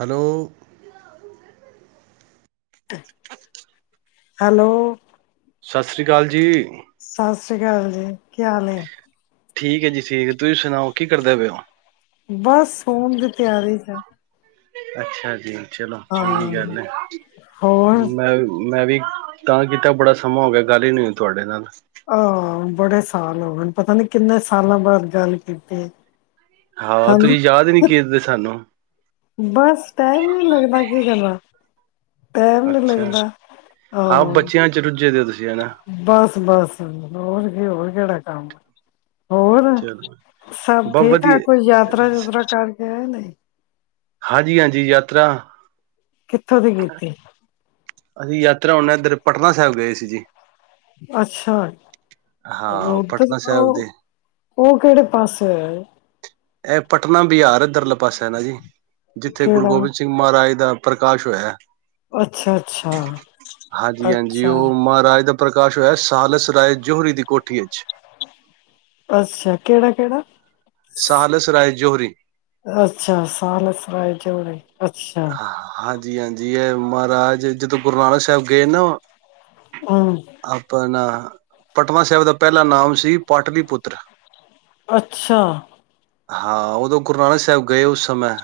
Hello hello ਸਤਿ ਸ਼੍ਰੀ ਅਕਾਲ ਜੀ ਸਤਿ ਸ੍ਰੀ ਅਕਾਲ ਜੀ ਕੀ ਹਾਲ ਠੀਕ ਹੈ ਜੀ ਠੀਕ ਹੈ ਤੁਸੀਂ ਸੁਣਾਓ ਕੀ ਕਰਦੇ ਪਏ ਹੋ ਬਸ ਸਣ ਦੀ ਤਿਆਰੀ ਅੱਛਾ ਜੀ ਚਲੋ ਹਾਂ ਚੰਗੀ ਗੱਲ ਹੈ ਹੋਰ ਮੈਂ ਮੈਂ ਵੀ ਤਾਂ ਕਿ ਕੀਤਾ ਬੜਾ ਸਮਾਂ ਹੋ ਗਿਆ ਗੱਲ ਹੀ ਨੀ ਤੁਹਾਡੇ ਨਾਲ ਆਹ ਬੜੇ ਸਾਲ ਹੋ ਗਏ ਪਤਾ ਨੀ ਕਿੰਨੇ ਸਾਲਾਂ ਬਾਅਦ ਗੱਲ ਕੀਤੀ ਹਾਂ ਹਨਾ ਤੁਸੀਂ ਯਾਦ ਹੀ ਨੀ ਕੀਰਦੇ ਸਾਨੂੰ ਬਸ ਟਾਇਮ ਨ ਲੱਗਦਾ ਕੀ ਕਰਨਾ ਟੈਮ ਨੀ ਅੱਛਾ ਲੱਗਦਾ ਹਾਂ ਬੱਚਿਆਂ ਚ ਰੁੱਝੇ ਦੇ ਹੋ ਤੁਸੀਂ ਹਨਾ ਬਸ ਬਸ ਹੋਰ ਇਹ ਹੋਰ ਕਿਹੜਾ ਕੰਮ ਹੋਰ ਚਲੋ ਸਭ ਬਹੁਤ ਠੀਕ ਠ ਵਧੀਆ ਕੋਈ ਯਾਤਰਾ ਯੂਤਰਾ ਕਰਕੇ ਨਹੀਂ ਹਾਂਜੀ ਹਾਂਜੀ ਯਾਤਰਾ ਕਿੱਥੋਂ ਦੀ ਕੀਤੀ ਅਸੀਂ ਯਾਤਰਾ ਆਨਾ ਇੱਧਰ ਪਟਨਾ ਸਾਹਿਬ ਗਏ ਸੀ ਜੀ ਅੱਛਾ ਹਾਂ ਉਧਰ ਪਟਨਾ ਸਾਹਿਬ ਦੇ ਉਹ ਕਿਹੜੇ ਪਾਸੇ ਹੈ ਇਹ ਪਟਨਾ ਬਿਹਾਰ ਇੱਧਰਲੇ ਪਾਸੇ ਨਾ ਜੀ ਜਿੱਥੇ ਗੁਰੂ ਕਿਹੜਾ ਗੋਬਿੰਦ ਸਿੰਘ ਮਹਾਰਾਜ ਦਾ ਪ੍ਰਕਾਸ਼ ਹੋਇਆ ਅੱਛਾ ਅੱਛਾ ਹਾਂਜੀ ਹਾਂਜੀ ਅੱਛਾ ਉਹ ਮਹਾਰਾਜ ਦਾ ਪ੍ਰਕਾਸ਼ ਹੋਇਆ ਸਾਲਸ ਰਾਏ ਜੋਹਰੀ ਦੀ ਕੋਠੀ ਅੱਛਾ ਕਿਹੜਾ ਕਿਹੜਾ ਸਾਾਹਲਸ ਰਾਏ ਜੋਹਰੀ ਅੱਛਾ ਸਾਲਸ ਰਾਏ ਜੋੜ ਅੱਛਾ ਜੀ ਹਾਂਜੀ ਹੈ ਮਹਾਰਾਜ ਜਦੋਂ ਗੁਰੂ ਨਾਨਕ ਸਾਹਿਬ ਗਏ ਨਾ ਹਮ ਅਪਨਾ ਪਟਨਾ ਸਾਹਿਬ ਦਾ ਪਹਿਲਾ ਨਾਮ ਸੀ ਪਾਟਲੀ ਪੁੱਤਰ ਅੱਛਾ ਹਾਂ ਉਦੋਂ ਗੁਰੂ ਨਾਨਕ ਸਾਹਿਬ ਗਏ ਉਸ ਸਮੇਂ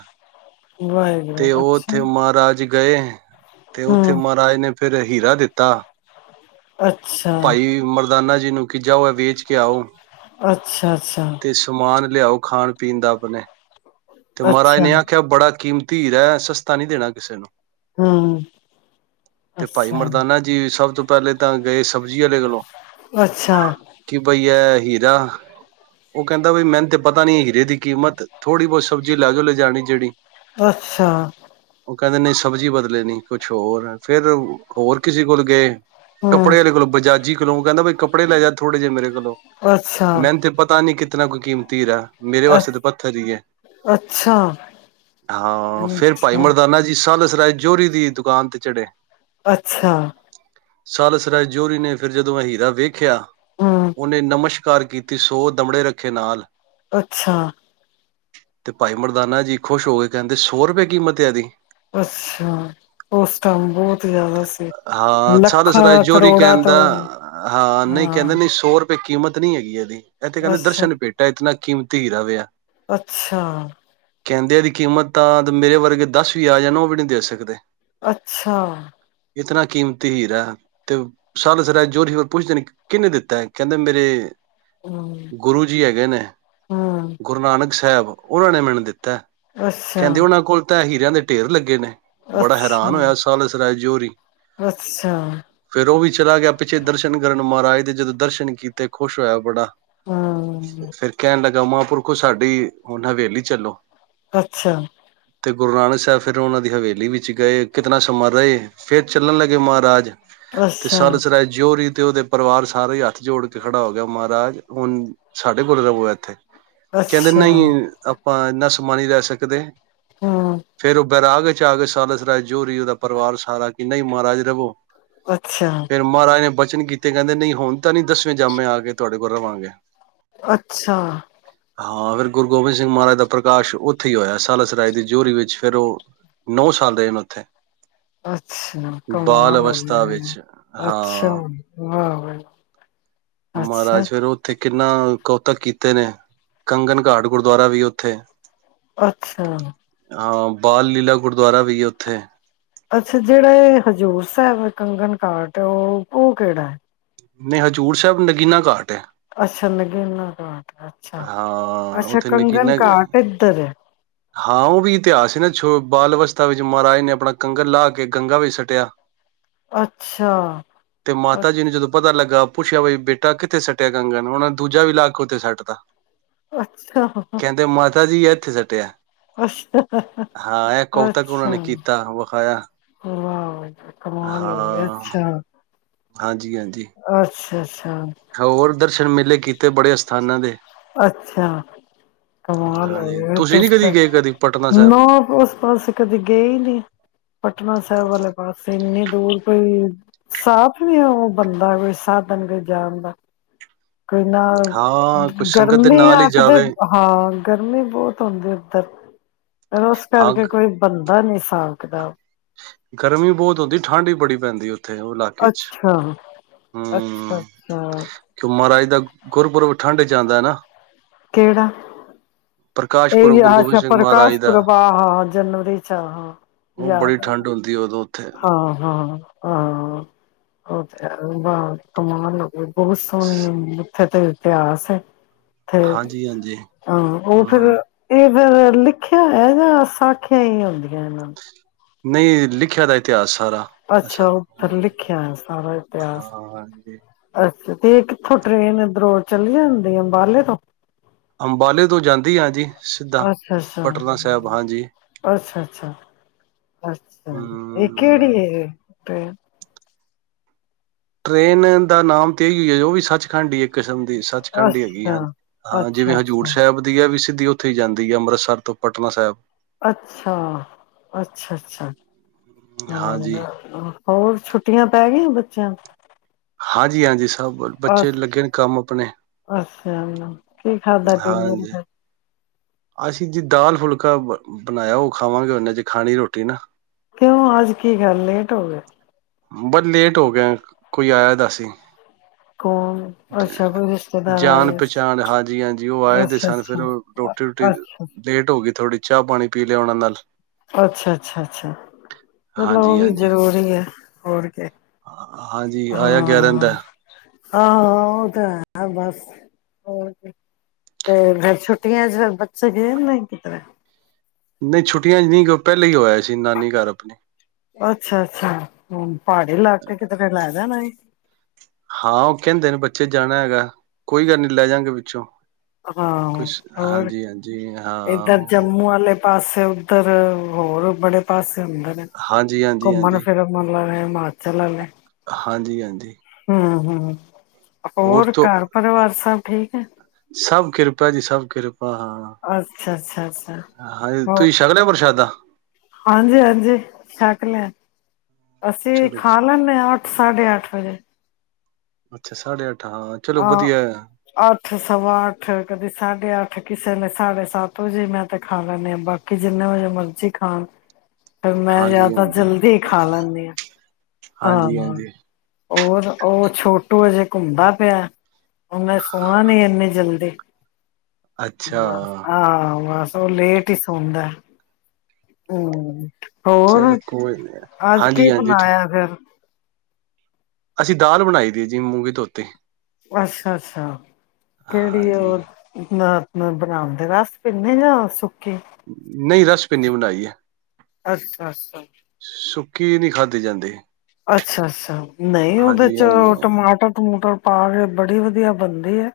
ਵਾਹਿਗੁਰੂ ਤੇ ਉਹ ਅੱਛਾ ਉੱਥੇ ਮਹਾਰਾਜ ਗਏ ਤੇ ਉੱਥੇ ਹਮ ਮਰ ਆਏ ਨੇ ਫੇਿਰ ਹੀਰਾ ਦਿੱਤਾ ਅੱਛਾ ਭਾਈ ਮਰਦਾਨਾ ਜੀ ਜ ਨੂੰ ਕਿ ਜਾਓ ਵੇਚ ਕੇ ਆਓ ਅੱਛਾ ਅੱਛਾ ਤੇ ਸਮਾਨ ਲਿਆਓ ਖਾਣ ਪੀਣ ਦਾ ਆਪਣੇ ਤੇ ਮਹਾਰਾਜ ਅੱਛਾ ਨੇ ਆਖਿਆ ਬੜਾ ਕੀਮਤ ਧੀਰ ਹੈ ਸਸਤਾ ਨੀ ਦੇਣਾ ਕਿਸੇ ਨੂੰ ਹਮ ਤੇ ਭਾਈ ਅੱਛਾ ਮਰਦਾਨਾ ਜੀ ਸਭ ਤੋਂ ਪਹਿਲੇ ਤਾਂ ਗ ਸਭ ਬੁਝੀ ਲਗਲ ਅੱਛਾ ਕਿ ਬਈਆ ਹੀਰਾ ਉਹ ਕਹਿੰਦਾ ਬ ਮੈਨੂੰ ਤੇ ਪਤਾ ਨੀ ਹੀਰੇ ਦੀ ਕੀਮਤ ਥੋੜ੍ਹੀ ਬਹੁਤ ਸਬਜ਼ੀ ਲੈ ਜਾਓ ਲੈਜਾਣੀ ਜਿਹੜੀ ਅੱਛਾ ਉਹ ਕਹਿੰਦੇ ਨਹੀਂ ਸਬਜ਼ੀ ਬਦਲੇ ਨੀ ਕੁਛ ਹੋਰ ਫੇਿਰ ਹੋਰ ਕਿਸੇ ਕੋਲ ਗਏ ਹਮ ਕੱਪੜੇ ਵਾਲੇ ਕੋਲੋਂ ਬਜਾਜੀ ਕੋਲੋਂ ਕਹਿੰਦਾ ਵੀ ਕੱਪੜੇ ਲੈ ਜਾ ਥੋੜੇ ਜਿਹੇ ਮੇਰੇ ਕੋਲੋਂ ਅੱਛਾ ਮੈਨੂੰ ਤੇ ਪਤਾ ਨੀ ਕਿ ਕਿਤਨਾ ਕੋਈ ਕੀਮਤੀ ਰ ਹੈ ਮੇਰੇ ਅ ਵਾਸਤੇ ਤਾਂ ਪੱਥਰ ਜ ਹੈ ਅੱਛਾ ਹਾਂ ਫੇਰ ਭਾਈ ਅੱਛਾ ਮਰਦਾਨਾ ਜੀ ਸਾਲ ਸ ਰਾਜੌਰੀ ਦੀ ਦੁਕਾਨ ਤੇ ਚੜੇ ਅੱਛਾ ਸਾਲਸ ਰਾਏ ਜੋਹਰੀ ਨੇ ਫਿਰ ਜਦੋਂ ਅ ਹੀਰਾ ਵੇਖਿਆ ਹਮ ਉਹਨੇ ਨਮਸ਼ਕਾਰ ਘ ਕੀਤੀ ਸੋ ਦਮੜੇ ਰੱਖੇ ਨਾਲ ਅੱਛਾ ਤੇ ਭਾਈ ਮਰਦਾਨਾ ਜੀ ਖੁਸ਼ ਹੋ ਗਏ ਕਹਿੰਦੇ ਸੌ ਰੁਪਏ ਕੀਮਤ ਆਦੀ ਅੱਛਾ ਉਸ ਟਾਈਮ ਬਹੁਤ ਜ਼ਿਆਦਾ ਸੀ ਲ ਰਾ ਜੋਰੀ ਕਹਿੰਦਾ ਹਾਂ ਨਹੀਂ ਕਹਿੰਦੇ ਨਹੀਂ ਸੋਰ ਕੀਮਤ ਨਹੀਂੀ ਹੈਗੀ ਇਹਦੀ ਆਥੇਹਿੰਦਾ ਅੱਛਾ, ਦਰਸ਼ਨ ਪੇਠ ਆਏਤ ਨਾ ਕੀਮ ਧ ਹੀ ਦਾਵੇਿਆ ਅੱਛਾ ਕਹਿੰਦੇ ਦੀ ਕੀਮਤ ਤਾਂ ਮੇਰੇ ਵਰਗੇ ਦੱਸ ਵੀ ਆ ਜਾਣ ਉਹ ਵੀ ਨਹੀਂ ਦੇ ਸਕਦੇ ਅੱਛਾ ਇਤਨਾ ਕਿਮ ਹੀਰ ਹੈ ਤੇ ਸਾਲਸਰਾ ਜੋਰੀ ਹੋਰ ਪੁੱਛਦੇ ਨੇ ਕਿਹਨੇ ਦਿੱਤਾ ਕਹਿੰਦੇ ਮੇਰੇ ਹੂੰ। ਗੁਰੂ ਜੀ ਹੈਗੇ ਨੇ, ਹੂੰ, ਗੁਰੂ ਨਾਨਕ ਸਾਹਿਬ ਉਹਨਾਂ ਨੇ ਮੈਨ ਦਿੱਤਾ ਅੱਛਾ, ਕਹਿੰਦੇ ਉਹਨਾਂ ਕੋਲ ਤਾਂ ਇ ਹੀ ਦੇ ਢੇਰ ਲੱਗੇ ਨੇ ਬੜਾ ਅੱਛਾ, ਹੈਰਾਨ ਹੋਇਆ ਸਾਲ ਇਸ ਰਾ ਜੋ ਹੋਰੀ ਅੱਛਾ, ਫੇਰ ਉਹ ਵੀ ਚਲਾ ਗਿਆ ਪਿੱਛੇ ਦਰਸ਼ਨ ਕਰਨ ਮਹਾਰਾਜ ਦੇ ਜਦੋਂ ਦਰਸ਼ਨ ਕੀਤੇ ਖੁਸ਼ ਹੋਇਆ ਬੜਾ ਹੂੰ। ਫੇਰ ਕਹਿਣ ਲੱਗਾ ਸਾਡੀ ਹੁਣ ਹਵੇਲੀ ਚੱਲੋ। ਅੱਛਾ ਤੇ ਗੁਰੂ ਨਾਨਕ ਸਾਹਿਬ ਫਿਰ ਉਹਨਾਂ ਦੀ ਹਵੇਲੀ ਵਿੱਚ ਗਏ, ਕਿਤਨਾ ਸਮਾਂ ਰਹੇ ਫਿਰਰ ਚੱਲਣ ਲੱਗੇ ਮਹਾਰਾਜ ਤੇ ਅੱਛਾ, ਸਾਲਸ ਰਾਏ ਜੋਓਰੀ ਤੇ ਉਹਦੇ ਪਰਿਵਾਰ ਸਾਰੇ ਹੀ ਹੱਥ ਜੋੜ ਕੇ ਖੜਾ ਹੋ ਗਿਆ ਮਹਾਰਾਜ ਹੁਣ ਸਾਡੇ ਕੋਲ ਰਵੋ ਹੈ ਇੱਥੇ। ਕਹਿੰਦੇ ਅੱਛਾ, ਨਹੀਂ ਆਪਾਂ ਨ ਸਮ ਨਹੀਂ ਲੈ ਸਕਦੇ ਹੂੰ, ਫੇਿਰ ਉਹ ਬੈਰਾਗ ਚ ਆ ਕੇ ਸਾਲਸ ਰਾਜ ਜੋਰੀ ਉਹਦਾ ਪਰਿਵਾਰ ਸਾਰਾ ਕਿ ਨਹੀਂ ਮਹਾਰਾਜਾ ਦੇੋ ਅੱਛਾ। ਫੇਰ ਮਹਾਰਾਜ ਨੇ ਬਚੇ ਬਚਨ ਕੀਤੇ ਕਹਿੰਦੇ ਨਹੀਂ ਹੁਣ ਤਾਂ ਨੀ ਦੱਸਵੇਂ ਜਾਮੇ ਆ ਕੇ ਤੁਹਾਡੇ ਕੋਲ ਰਵਾਂਗੇ। ਅੱਛਾ, ਹਾਂ ਫਿਰ ਗੁਰੂ ਗੋਬਿੰਦ ਸਿੰਘ ਮਹਾਰਾਜ ਦਾ ਪ੍ਰਕਾਸ਼ ਉੱਥੇ ਹੀ ਹੋਇਆ ਸਾਲਾਸਰਾਏ ਦੀ ਜੋਹਰੀ ਵਿੱਚ, ਫੇਰ ਉਹ ਨੌ ਸਾਲ ਰਹੇ ਨੇ ਉੱਥੇ। ਅੱਛਾ ਬਾਲ ਕਮਾਲ ਹੋ ਅਵਸਥਾ ਗਈ। ਵਿੱਚ, ਅੱਛਾ, ਹਾਂ ਵਾਹ ਵਾਹ, ਅੱਛਾ, ਨੇ ਕੰਗਣ ਘਾਟ ਗੁਰਦੁਆਰਾ ਵੀ ਉੱਥੇ ਅੱਛਾ ਹਾਂ ਬਾਲ ਲੀਲਾ ਗੁਰਦੁਆਰਾ ਵੀਈ ਆ ਉੱਥੇ ਅੱਛਾ ਜਿਹੜਾ ਇਹ ਹਜ਼ੂਰ ਸਾਹਿਬ ਕੰਗਣ ਘਾਟ ਉਹ ਉਹ ਕਿਹੜਾ ਹੈ। ਨਹੀਂ ਹਜ਼ੂਰ ਸਾਹਿਬ ਨਗੀਨਾ ਘਾਟ ਹੈ। ਅੱਛਾ ਨਗੀਨਾ ਘਾਟ। ਹੈ। ਅੱਛਾ, ਹਾਂ ਅੱਛਾ ਉੱਥੇ ਕੰਗਨ ਨਗੀਨਾ ਘਾਟ ਇੱਧਰ ਹੈ। ਹਾਂ ਉਹ ਵੀ ਇਤਿਹਾਸ ਸੀ ਨਾ ਜੋ ਬਾਲ ਅਵਸਥਾ ਵਿੱਚ ਮਹਾਰਾਜ ਨੇ ਆਪਣਾ ਕੰਗਣ ਲਾ ਕੇ ਗੰਗਾ ਵਿੱਚ ਸੱਟਿਆ ਅੱਛਾ, ਤੇ ਮਾਤਾ ਜੀ ਨੂੰ ਜਦੋਂ ਪਤਾ ਲੱਗਾ ਪੁੱਛਿਆ ਬਈ ਬੇਟਾ ਕਿੱਥੇ ਸੱਟਿਆ ਕੰਗਣ, ਉਹਨਾ ਨੇ ਦੂਜਾ ਵੀ ਲਾ ਕੇ ਉੱਥੇ ਸੁੱਟਤਾ। ਅੱਛਾ, ਕਹਿੰਦੇ ਮਾਤਾ ਜੀ ਹੈ ਕਿੱਥੇ ਸਟਿਆ ਅੱਛਾ, ਹਾਂ ਇਹ ਕਵਤਕ ਉਹਨਾਂ ਅੱਛਾ ਨੇ ਕੀਤਾ ਵਿਖਾਇਆ ਕਮਾ ਲਈ ਆ ਹਾਂ ਅੱਛਾ ਹਾਂਜੀ ਹਾਂਜੀ ਹਾਂਜੀ ਹਾਂ ਹੋਰ ਦਰ ਦਸ਼ਨਣ ਮੇਲੇ ਕੀਤੇ ਬੜੇ ਸਥਾਨਾਂ ਦੇ ਅੱਛਾ ਕਮਾ ਲ ਹਾਂਜੀ ਤੁਸੀਂ ਨੀ ਕਦੀ ਗਏ ਕਦੀ ਪਟਨਾ ਨ ਸਾਹਿਬ ਉਸ ਪਾਸੇ ਕਦੇ ਗਏ ਨੀ ਪਟਨਾ ਸਾਹਿਬ ਵਾਲੇ ਪਾਸੇ ਇੰਨੀ ਦੂਰ ਕੋਈ ਸਾਫ਼ ਨੀ ਉਹ ਬੰਦਾ ਕੋਈ ਸਾਧਨ ਕੋਈ ਜਾਣ ਦਾ ਕੋਈ ਨਾ ਹਾਂ ਕੋਈ ਸੰਗਤ ਦੇ ਗਰਮੀ ਨਾਲ ਹੀ ਆਖਦੇ ਜਾਵੇ ਹਾਂ ਗਰਮੀ ਬਹੁਤ ਹੁੰਦੀ ਹੈ [unintelligible] ਉਸ ਹਾਂ ਕਰਕੇ ਕੋਈ ਬੰਦਾ ਨਹੀਂੀ ਸੀ ਹਿਸਾਬ ਕਿਤਾਬ ਗਰਮੀ ਬਹੁਤ ਹੁੰਦੀ ਠੰਢਡ ਹੀ ਬੜੀ ਪੈਂਦੀ ਉਥੇ ਥ ਉਹ ਇਲਾਕੇ ਚ ਅੱਛਾ, ਅੱਛਾ, ਹਮ ਅੱਛਾ ਕਿਉ ਮਾਰਾਜ ਦਾ ਗੁਰਪੁਰਬ ਠੰਢ ਜਾਂਦਾ ਨਾ ਕਿਹੜਾ ਪ੍ਰਕਾਸ਼ ਪੁਰਬ ਇਹ ਗੁਰੂ ਗੋਬਿੰਦ ਅੱਛਾ ਸਿੰਘ ਮਹਾਰਾਜ ਪ੍ਰਕਾਸ਼ ਦਾ ਪੁਰਬ ਆਹ ਹ ਜਨਵਰੀ ਚ ਆ ਹਾਂ ਉਹ ਬੜੀ ਯਦ ਠੰਢ ਹੁੰਦੀ ਉਦੋਂ ਉੱਥੇ ਹਾਂ ਹਾਂ ਹਾਂਬ ਕਮਾਲ ਬਹੁਤ ਸਮਯ ਥੇ ਤੇ ਇਤਿਹਾਸ ਹੈ ਤੇੇ ਹਾਂਜੀ ਹਾਂਜੀ ਹਾਂ ਉਹ ਫਿਰ ਹਮ ਇਹ ਫਿਰ ਲਿਖਿਆ ਹੈ ਜਾਂ ਸਾਖੀਆਂ ਹੀ ਆਉਦੀਆਂ ਇਹਨਾਂ ਨੂੰ ਨਹੀਂ ਲਿਖਿਆ ਦਾ ਇਤਿਹਾਸ ਅੱਛਾ ਉਹ ਫਿਰ ਲਿਖਿਆ ਹੈ ਸਾਰਾ ਹਾਂ ਇਤਿਹਾਸ ਹਾਂਜੀ ਅ ਤੇ ਕਿੱਥੋਂ ਟ੍ਰੇਨ ਦਰੋੜ ਚੱਲ ਜਾਂਦੀ ਅੰਬਾਲੇ ਤੋਂ ਅੰਬਾਲੇ ਤੋਂ ਜਾਂਦੀ ਆਾਂ ਜੀ ਸਿੱਧਾ ਅੱਛਾ ਅੱਛਾ ਪਟਨਾ ਸਾਹਿਬ ਹਾਂਜੀ ਅੱਛਾ ਅੱਛਾ ਅਛਾ ਇਹ ਹਮ ਕਿਹੜੀ ਅਤੇ ਟ੍ਰਰੇਨ ਦਾ ਨਾਮ ਤੇ ਇਹੀ ਹੋ ਹੈ ਉਹ ਵੀ ਸੱਚਖੰਡੀ ਹੀ ਇੱਕ ਕਿਸਮ ਸੱਚਖੰਡ ਹੀ ਹੈਗੀ ਅੱਛਾ, ਹਾਂਜੀ ਹਾਂ ਜਿਵੇਂ ਅੱਛਾ, ਹਜ਼ੂਰ ਅੱਛਾ, ਸਾਹਿਬ ਦੀ ਹੈ ਵੀ ਸਿੱਧੀ ਉੱਥੇ ਹੀ ਜਾਂਦੀ ਹੈ ਅੰਮ੍ਰਿਤਸਰ ਤੋਂ ਪਟਨਾ ਸਾਹਿਬ ਅੱਛਾ ਅੱਛਾ ਅੱਛਾ ਹਾਂਜੀ ਹਾਂ ਹੋਰ ਛੁੱਟੀਆਂ ਪੈ ਗਈਆਂ ਬੱਚਿਆਂ ਹਾਂਜੀ ਹਾਂਜੀ ਸਭ ਬੱਚੇ ਲੱਗੇ ਨੇ ਕੰਮ ਆਪਣੇ ਸ [unintelligible] ਕੀ ਖਾਦਾਾ ਡਨਰ ਹਾਂਜੀ ਫ ਅਸੀਂ ਜੀ ਦਾਲ ਫੁਲਕਾ ਬ ਬਣਾਇਆ ਉਹ ਖਾਵਾਂਗੇ ਉਹਨੇ ਜੇ ਖਾਣੀ ਰੋਟੀ ਨਾ ਕਿਉਂ ਅੱਜ ਕੀ ਖੱਲ ਲੇਟ ਹੋ ਗਏ ਬਸ ਲੇਟ ਹੋ ਗਿਆ ਕੋਈ ਆਇਆਦਾ ਸੀ ਕੌਣ ਅੱਛਾ ਕੋਈ ਰਿਸ਼ਤੇਦਾਰ ਜਾਣ ਆਏ ਸੀ। ਪਚਾਣ ਹਾਂਜੀ ਹਾਂਜੀ ਉਹ ਆਏ ਦੇ ਅੱਛਾ, ਸਨ ਫੇਿਰ ਅੱਛਾ, ਉਹ ਰੋਟੀ ਰੋਟੀ ਅੱਛਾ। ਲੇਟ ਹੋ ਗਈ ਥੋੜ੍ਹੀ ਚਾਹ ਪਾਣੀ ਪੀ ਲਿਆ ਉਹਨਾਂ ਨਾਲ ਅੱਛਾ ਅੱਛਾ ਅੱਛਾ ਚਲੋ ਉਹ ਵੀ ਹਾਂਜੀ-ਹਾਂਜੀ। ਜ਼ਰੂਰੀ ਹੈ ਹੋਰ ਕੇ। ਹਾਂਜੀ ਆਇਆ ਗਿਆਰਨ ਦਾ ਹਾਂ ਉਹ ਤਾਂ ਹੈ ਬਸ ਹੋਰ ਤੇ ਫਰ ਛੁੱਟੀਆਂ ਚ ਫਿਰ ਬੱਚੇ ਗਏ ਨਹੀਂ ਕਿਸ ਤਰ੍ਹਾਂ ਨਹੀਂ ਛੁੱਟੀਆਂ ਨਹੀਂ ਪਹਿਲੇਾਂ ਹੀ ਹੋਇਆ ਸੀ ਨਾਨੀ ਘਰ ਆਪਣੀ ਅੱਛਾ ਅੱਛਾ ਹਮ ਪਹਾੜੀ ਇਲਾਕੇ ਕਿਤੇ ਫ ਲੈ ਜਾਣਾ ਸੀ ਹਾਂ ਉਹ ਕਹਿੰਦੇ ਨੇ ਬੱਚੇ ਜਾਣਾ ਹੈਗਾ ਕੋਈ ਗੱਲ ਨੀ ਲੈ ਜਾਗੇ ਪੋਂ ਹਾਂ ਹੋਰ ਇੱਧਰ ਹਾਂ। ਜੰਮੂ ਵਾਲੇ ਪਾਸੇ ਉੱਧਰ ਹੋਰ ਬੜੇ ਪਾਸੇ ਹੁੰਦੇ ਨੇ ਹਾਂਜੀ-ਹਾਂਜੀ, ਘੁੰਮਣ ਫਿਰਨ ਮਤ ਲ ਹਿਮਾਚਲੱਲ ਹਾਂਜੀ ਹਾਂਜੀ ਹਮ ਹਮ ਹੋਰ ਘਰ ਪਰਿਵਾਰ ਸਭ ਠੀਕ ਹੈ ਸਭ ਕਿਰਪਾ ਜੀ ਸਭ ਕਿਰਪਾ ਆਹ ਅੱਛਾ-ਅੱਛਾ-ਅੱਛਾ ਹਾਂ ਹਾਂ ਤੁਸੀਂ ਸ਼ਕਲਿਆ ਪ੍ਰਸ਼ਾਦਾ ਹਾਂਜੀ ਹਾਂਜੀ ਸ਼ਕ ਲੈਣ ਅਸੀਂ ਚਲੋ ਖਾ ਲੈਂਦੇ ਹਾਂ ਅੱਠ ਸਾਢੇ ਅੱਠ ਵਜੇ ਅੱਛਾ ਸਾਢੇ ਅੱਠ ਹਾਂ, ਚਲੋ ਵਧੀਆ ਹਾਂ ਅੱਠ ਸਵਾ ਅੱਠ ਕਦੀ ਸਾਢੇ ਅੱਠ ਕਿਸੇ ਨੇ ਸਾਢੇ ਸੱਤ ੋ ਜੇ ਮੈਂ ਤੇ ਖਾ ਲੈਂੇ ਹਾਂ ਬਾਕੀ ਜਿੰਨੇ ਵਜੇ ਮਰਜ਼ੀ ਖਾਣ ਫ ਮੈਂ ਯ ਤਾਂ ਹਾਂਜੀ-ਹਾਂਜੀ। ਜਲਦੀ ਹੀ ਖਾ ਲੈਂਦੀ ਹਾਂ ਹਾਂ ਹਾਂਜੀ-ਹਾਂਜੀ, ਔਰ ਉਹ ਛੋਟੋ ਹੈਜੇਹੇ ਘੁੰਦਾ ਪਿਆ ਹੁ ਮੈਂ ਸੋਹਣਾ ਨੀ ਇੰਨੇ ਜਲਦੀ ਅੱਛਾ [unintelligible] ਉਹ ਲੇਟ ਹੀ ਸੌਦਾ ਹਮ [unintelligible] ਹੋਰ ਚਲੋ ਕੋਈ ਨੀ ਅਜ ਕੀ ਹਾਂਜੀ-ਹਾਂਜੀ ਠੀਕ ਬਣਾਇਆ ਫਰ ਅਸੀਂ ਦਾਲ ਬਣਾਈ ਦੀ ਹੈ ਜੀ ਮੂੰਗੀ ਧੋਤੇ ਅੱਛਾ ਅੱਛਾ ਕਿਹੜੀ ਹਾਂਜੀ ਉਹ ਨਾ ਬਣਾਉਂਦੇ ਰਸ ਪੀਨੇ ਜਾਂ ਨਹੀਂ ਰਸ ਪਿੰਨੀ ਬਣਾਈ ਏ ਅੱਛਾ ਅੱਛਾ ਕੀ ਨਹੀਂੀ ਖਾਧੀ ਜਾਂਦੇ ਅੱਛਾ ਅੱਛਾ ਨਹੀਂ ਉਹਦੇ ਚ ਹਾਂਜੀ-ਹਾਂਜੀ ਟਮਾਟਰ ਟਮੂਟਰ ਪਾ ਕੇ ਬੜੀ ਵਧੀਆ ਬਣਦੀ ਹੈ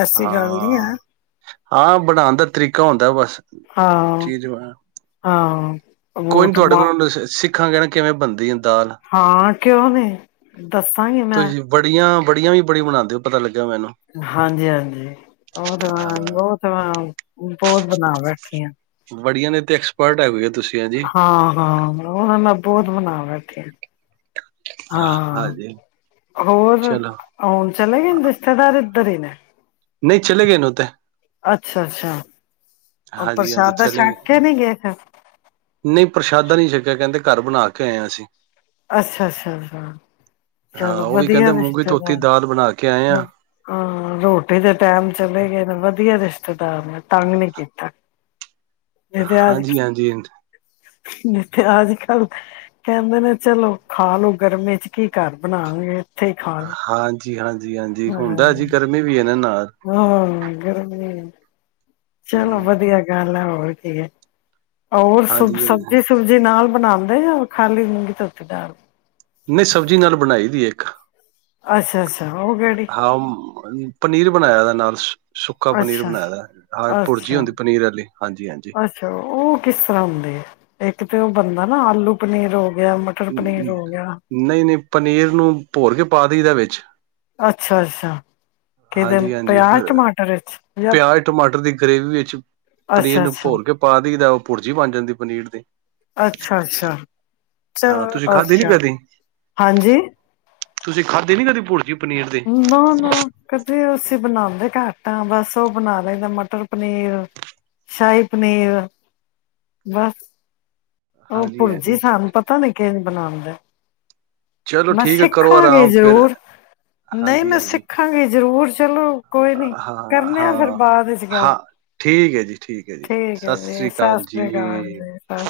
ਐਸੀ ਗੱਲ ਨ ਹੈ ਹਾਂ ਬਣਾਉਣ ਦਾ ਤਰੀਕਾ ਹੁੰਦਾ ਬਸ ਹਾਂ ਚੀਜ਼ ਬਣਾ- ਹਾਂ ਕੋਈ ਉਹ ਨੀ ਤੁਹਾਡੇ ਟਮਾ ਕੋਲ ਸਿੱਖ [unintelligible] ਕਹਿਣ ਕਿਵੇਂ ਬਣਦੀਆਂ ਹਾਂ ਕਿਉਂ ਨ ਦੱਸਾਂਗੇ ਮੈਂ ਬੜੀਆਂ ਵੀ ਬੜੀ ਬਉਂਦੇ ਹੋ ਪਤਾ ਲੱ ਹਾਂਜੀ ਹਾਂਜੀ ਬਤ ਹਾਂ ਬਹੁਤ ਬਹੁਤ ਬਣਾ ਬੈਠੇ ਹ ਵੜੀਆਂ ਨੇ ਤੇ ਐਕਸਪਰਟ ਹੈ ਹੋੂਏ ਤੁਸੀਂ ਹੈਂਜੀ ਹਾਂ ਹਾਂ ਉਹਨਾਂ ਨਾਲ ਬਹੁਤ ਮਨਾਵਾ [unintelligible] ਹਾਂ ਹਾਂਜੀ ਹੋਰ ਚਲੋ ਹਉਣ ਚਲੇ ਗਏ ਰਿਸ਼ਤੇਦਾਰ [unintelligible] ਨਹੀਂ ਚਲੇ ਗਏ ਨ ਤਾਂ ਅੱਛਾ ਅੱਛਾ ਹਾਂਜੀ ਹਾਂਜੀ ਚਲੇ ਗਏ ਨੀ ਫਿਰ ਨਹੀਂ ਪ੍ਰਸ਼ਾਦਾ ਨਹੀਂੀ ਛਕਿਆ ਕਹਿੰਦੇ ਘਰ ਬਣਾ ਕੇ ਆਏ ਹਾਂ ਅਸੀਂ ਅੱਛਾ ਅੱਛਾ ਅੱਛਾ ਹਾਂ ਚਲੋ ਉਹ ਵੀ ਵਧੀਆ ਕਹਿੰਦੇ ਮੂੰਗੀ ਧੋਤੀ ਦਾਲ ਬਣਾ ਕੇ ਆਏ ਰਿਸ਼ਤੇਦਾਰ ਹਾਂ ਹਾਂ ਰੋਟੀ ਦੇ ਟੈਮ ਚਲੇ ਗਏ ਨੇ ਵਧੀਆ ਰਿਸ਼ਤੇ [unintelligible] ਤੰਗ ਨੀ ਕੀਤਾ ਹਾਂਜੀ ਹਾਂਜੀ ਜ ਤੇੇ ਅੱਜ ਕੱਲ ਕਹਿੰਦੇ ਨੇ ਚਲੋ ਖਾ ਲੋੋ ਗਰਮੀ ਚ ਕੀ ਘਰ ਬਣਾਾਂਗੇ [unintelligible] ਜੀ ਹਾਂਜੀ [unintelligible] ਹਾਂਜੀ ਹੁੰਦਾ ਜੀ ਗਰਮੀ ਵੀ ਨਾ ਨਾਲ ਹਾਂ ਗਰਮੀ ਚਲੋ ਹੂੰ ਵਧੀਆ ਗੱਲ ਹੈ ਉਹ ਹੋਰ ਕੀਕ ਹੈ ਹੋਰ ਸ ਹਾਂਜੀ ਹਾਂਜੀ ਸਬਜ਼ੀ ਸੁਬਜੀ ਨਾਲ ਬਣਾਉਂਦੇ ਜਾਂ ਖਾਲੀ ਮੂੰਗੀ ਤੋਤੀ ਡਾਲਦੇ ਨਹੀਂ ਸਬਜ਼ੀ ਨਾਲ ਬਣਾਈ ਦੀ ਇੱਕ ਅੱਛਾ ਅੱਛਾ ਉਹ ਕਿਹੜੀ ਹਾਂ ਪਨੀਰ ਬਣਾਇਆ ਦਾ ਨਾਲ ਸੁੱਕਾ ਪਨੀਰ ਅੱਛਾ ਬਣਾਇਆ ਦਾ ਹਾਂ ਭੁਰਜੀ ਅੱਛਾ। ਹੁੰਦੀ ਪਨੀਰ ਵਾਲੀ ਹਾਂਜੀ ਹਾਂਜੀ ਅੱਛਾ ਉਹ ਕਿਸ ਤਰ੍ਹਾਂ ਹੁੰਦੇ ਆ ਇੱਕ ਤੇ ਉਹ ਬਣਦਾ ਨਾ ਆਲੂ ਪਨੀਰ ਉਹ ਨਹੀਂ ਨਹੀਂ ਪਨੀਰ ਨੂੰ ਭੋਰ ਕੇ ਪਾ [unintelligible] ਵਿੱਚ ਅੱਛਾ ਅੱਛਾ ਕਿਦੇ ਹਾਂਜੀ ਹਾਂਜੀ ਪਿਆਜ ਫਿਰ ਟਮਾਟਰ ਵਿੱਚ ਜਾਂ ਪਿਆਜ਼ ਟਮਾਟਰ ਦੀ ਗਰੇਵੀ ਵਿੱਚ ਅੱਛਾ ਪਨੀਰ ਅੱਛਾ। ਭੋਰ ਕੇ ਪਾ ਉਹ ਭੁਰਜੀ ਬਣ ਜਾਂਦੀ ਪਨੀਰ ਦੀ ਅੱਛਾ ਅੱਛਾ ਹਾਂ ਤੁਸੀਂ ਖਾਧੀ ਨੀ ਅੱਛਾ ਕਦੀ ਹਾਂਜੀ ਤੁਸੀਂ ਖਾਧ ਨੀ ਕਦੀ ਭੁਲਤੀ ਨਾ ਨਾ ਕਦੇ ਅਸੀਂ ਬਣਾਉਦੇ ਘੱਟ ਆ ਬਸ ਉਹ ਬਣਾ ਲੈਂਦਾ ਮਟਰ ਪਨੀਰ ਸ਼ਾਹੀ ਪਨੀਰ ਬਸ ਉਹ ਹਾਂਜੀ ਭੁਰਜੀ ਹਾਂਜੀ ਸਾਨੂੰ ਪਤਾ ਨੀ ਕਿਵੇ ਬਣਾਂਦੇ ਚਲੋ ਮੈਂ ਠੀਕ ਹੈ ਕਰੋ ਸਿੱਖਾਂਗੇ ਆਰਾਮ ਫਿਰ ਜ਼ਰੂਰ ਨਹੀਂ ਹਾਂਜੀ ਮੈਂ ਹਾਂਜੀ ਸਿੱਖਾਂਗੀ ਜ਼ਰੂਰ ਚਲੋ ਕੋਈ ਨੀ ਹਾਂ ਕਰਨੇ ਆ ਫਿਰ ਹਾਂ ਬਾਅਦ ਵਿੱਚ ਹਾਂ ਗੱਲ ਠੀਕ ਹੈ ਜੀ ਠੀਕ ਹੈ ਜੀ ਸਤਿ ਹੈ ਜੀ ਸ੍ਰੀ ਸਤਿ ਅਕਾਲ ਜੀ ਸ੍ਰੀ ਅਕਾਲ ਜੀ ਸਤਿ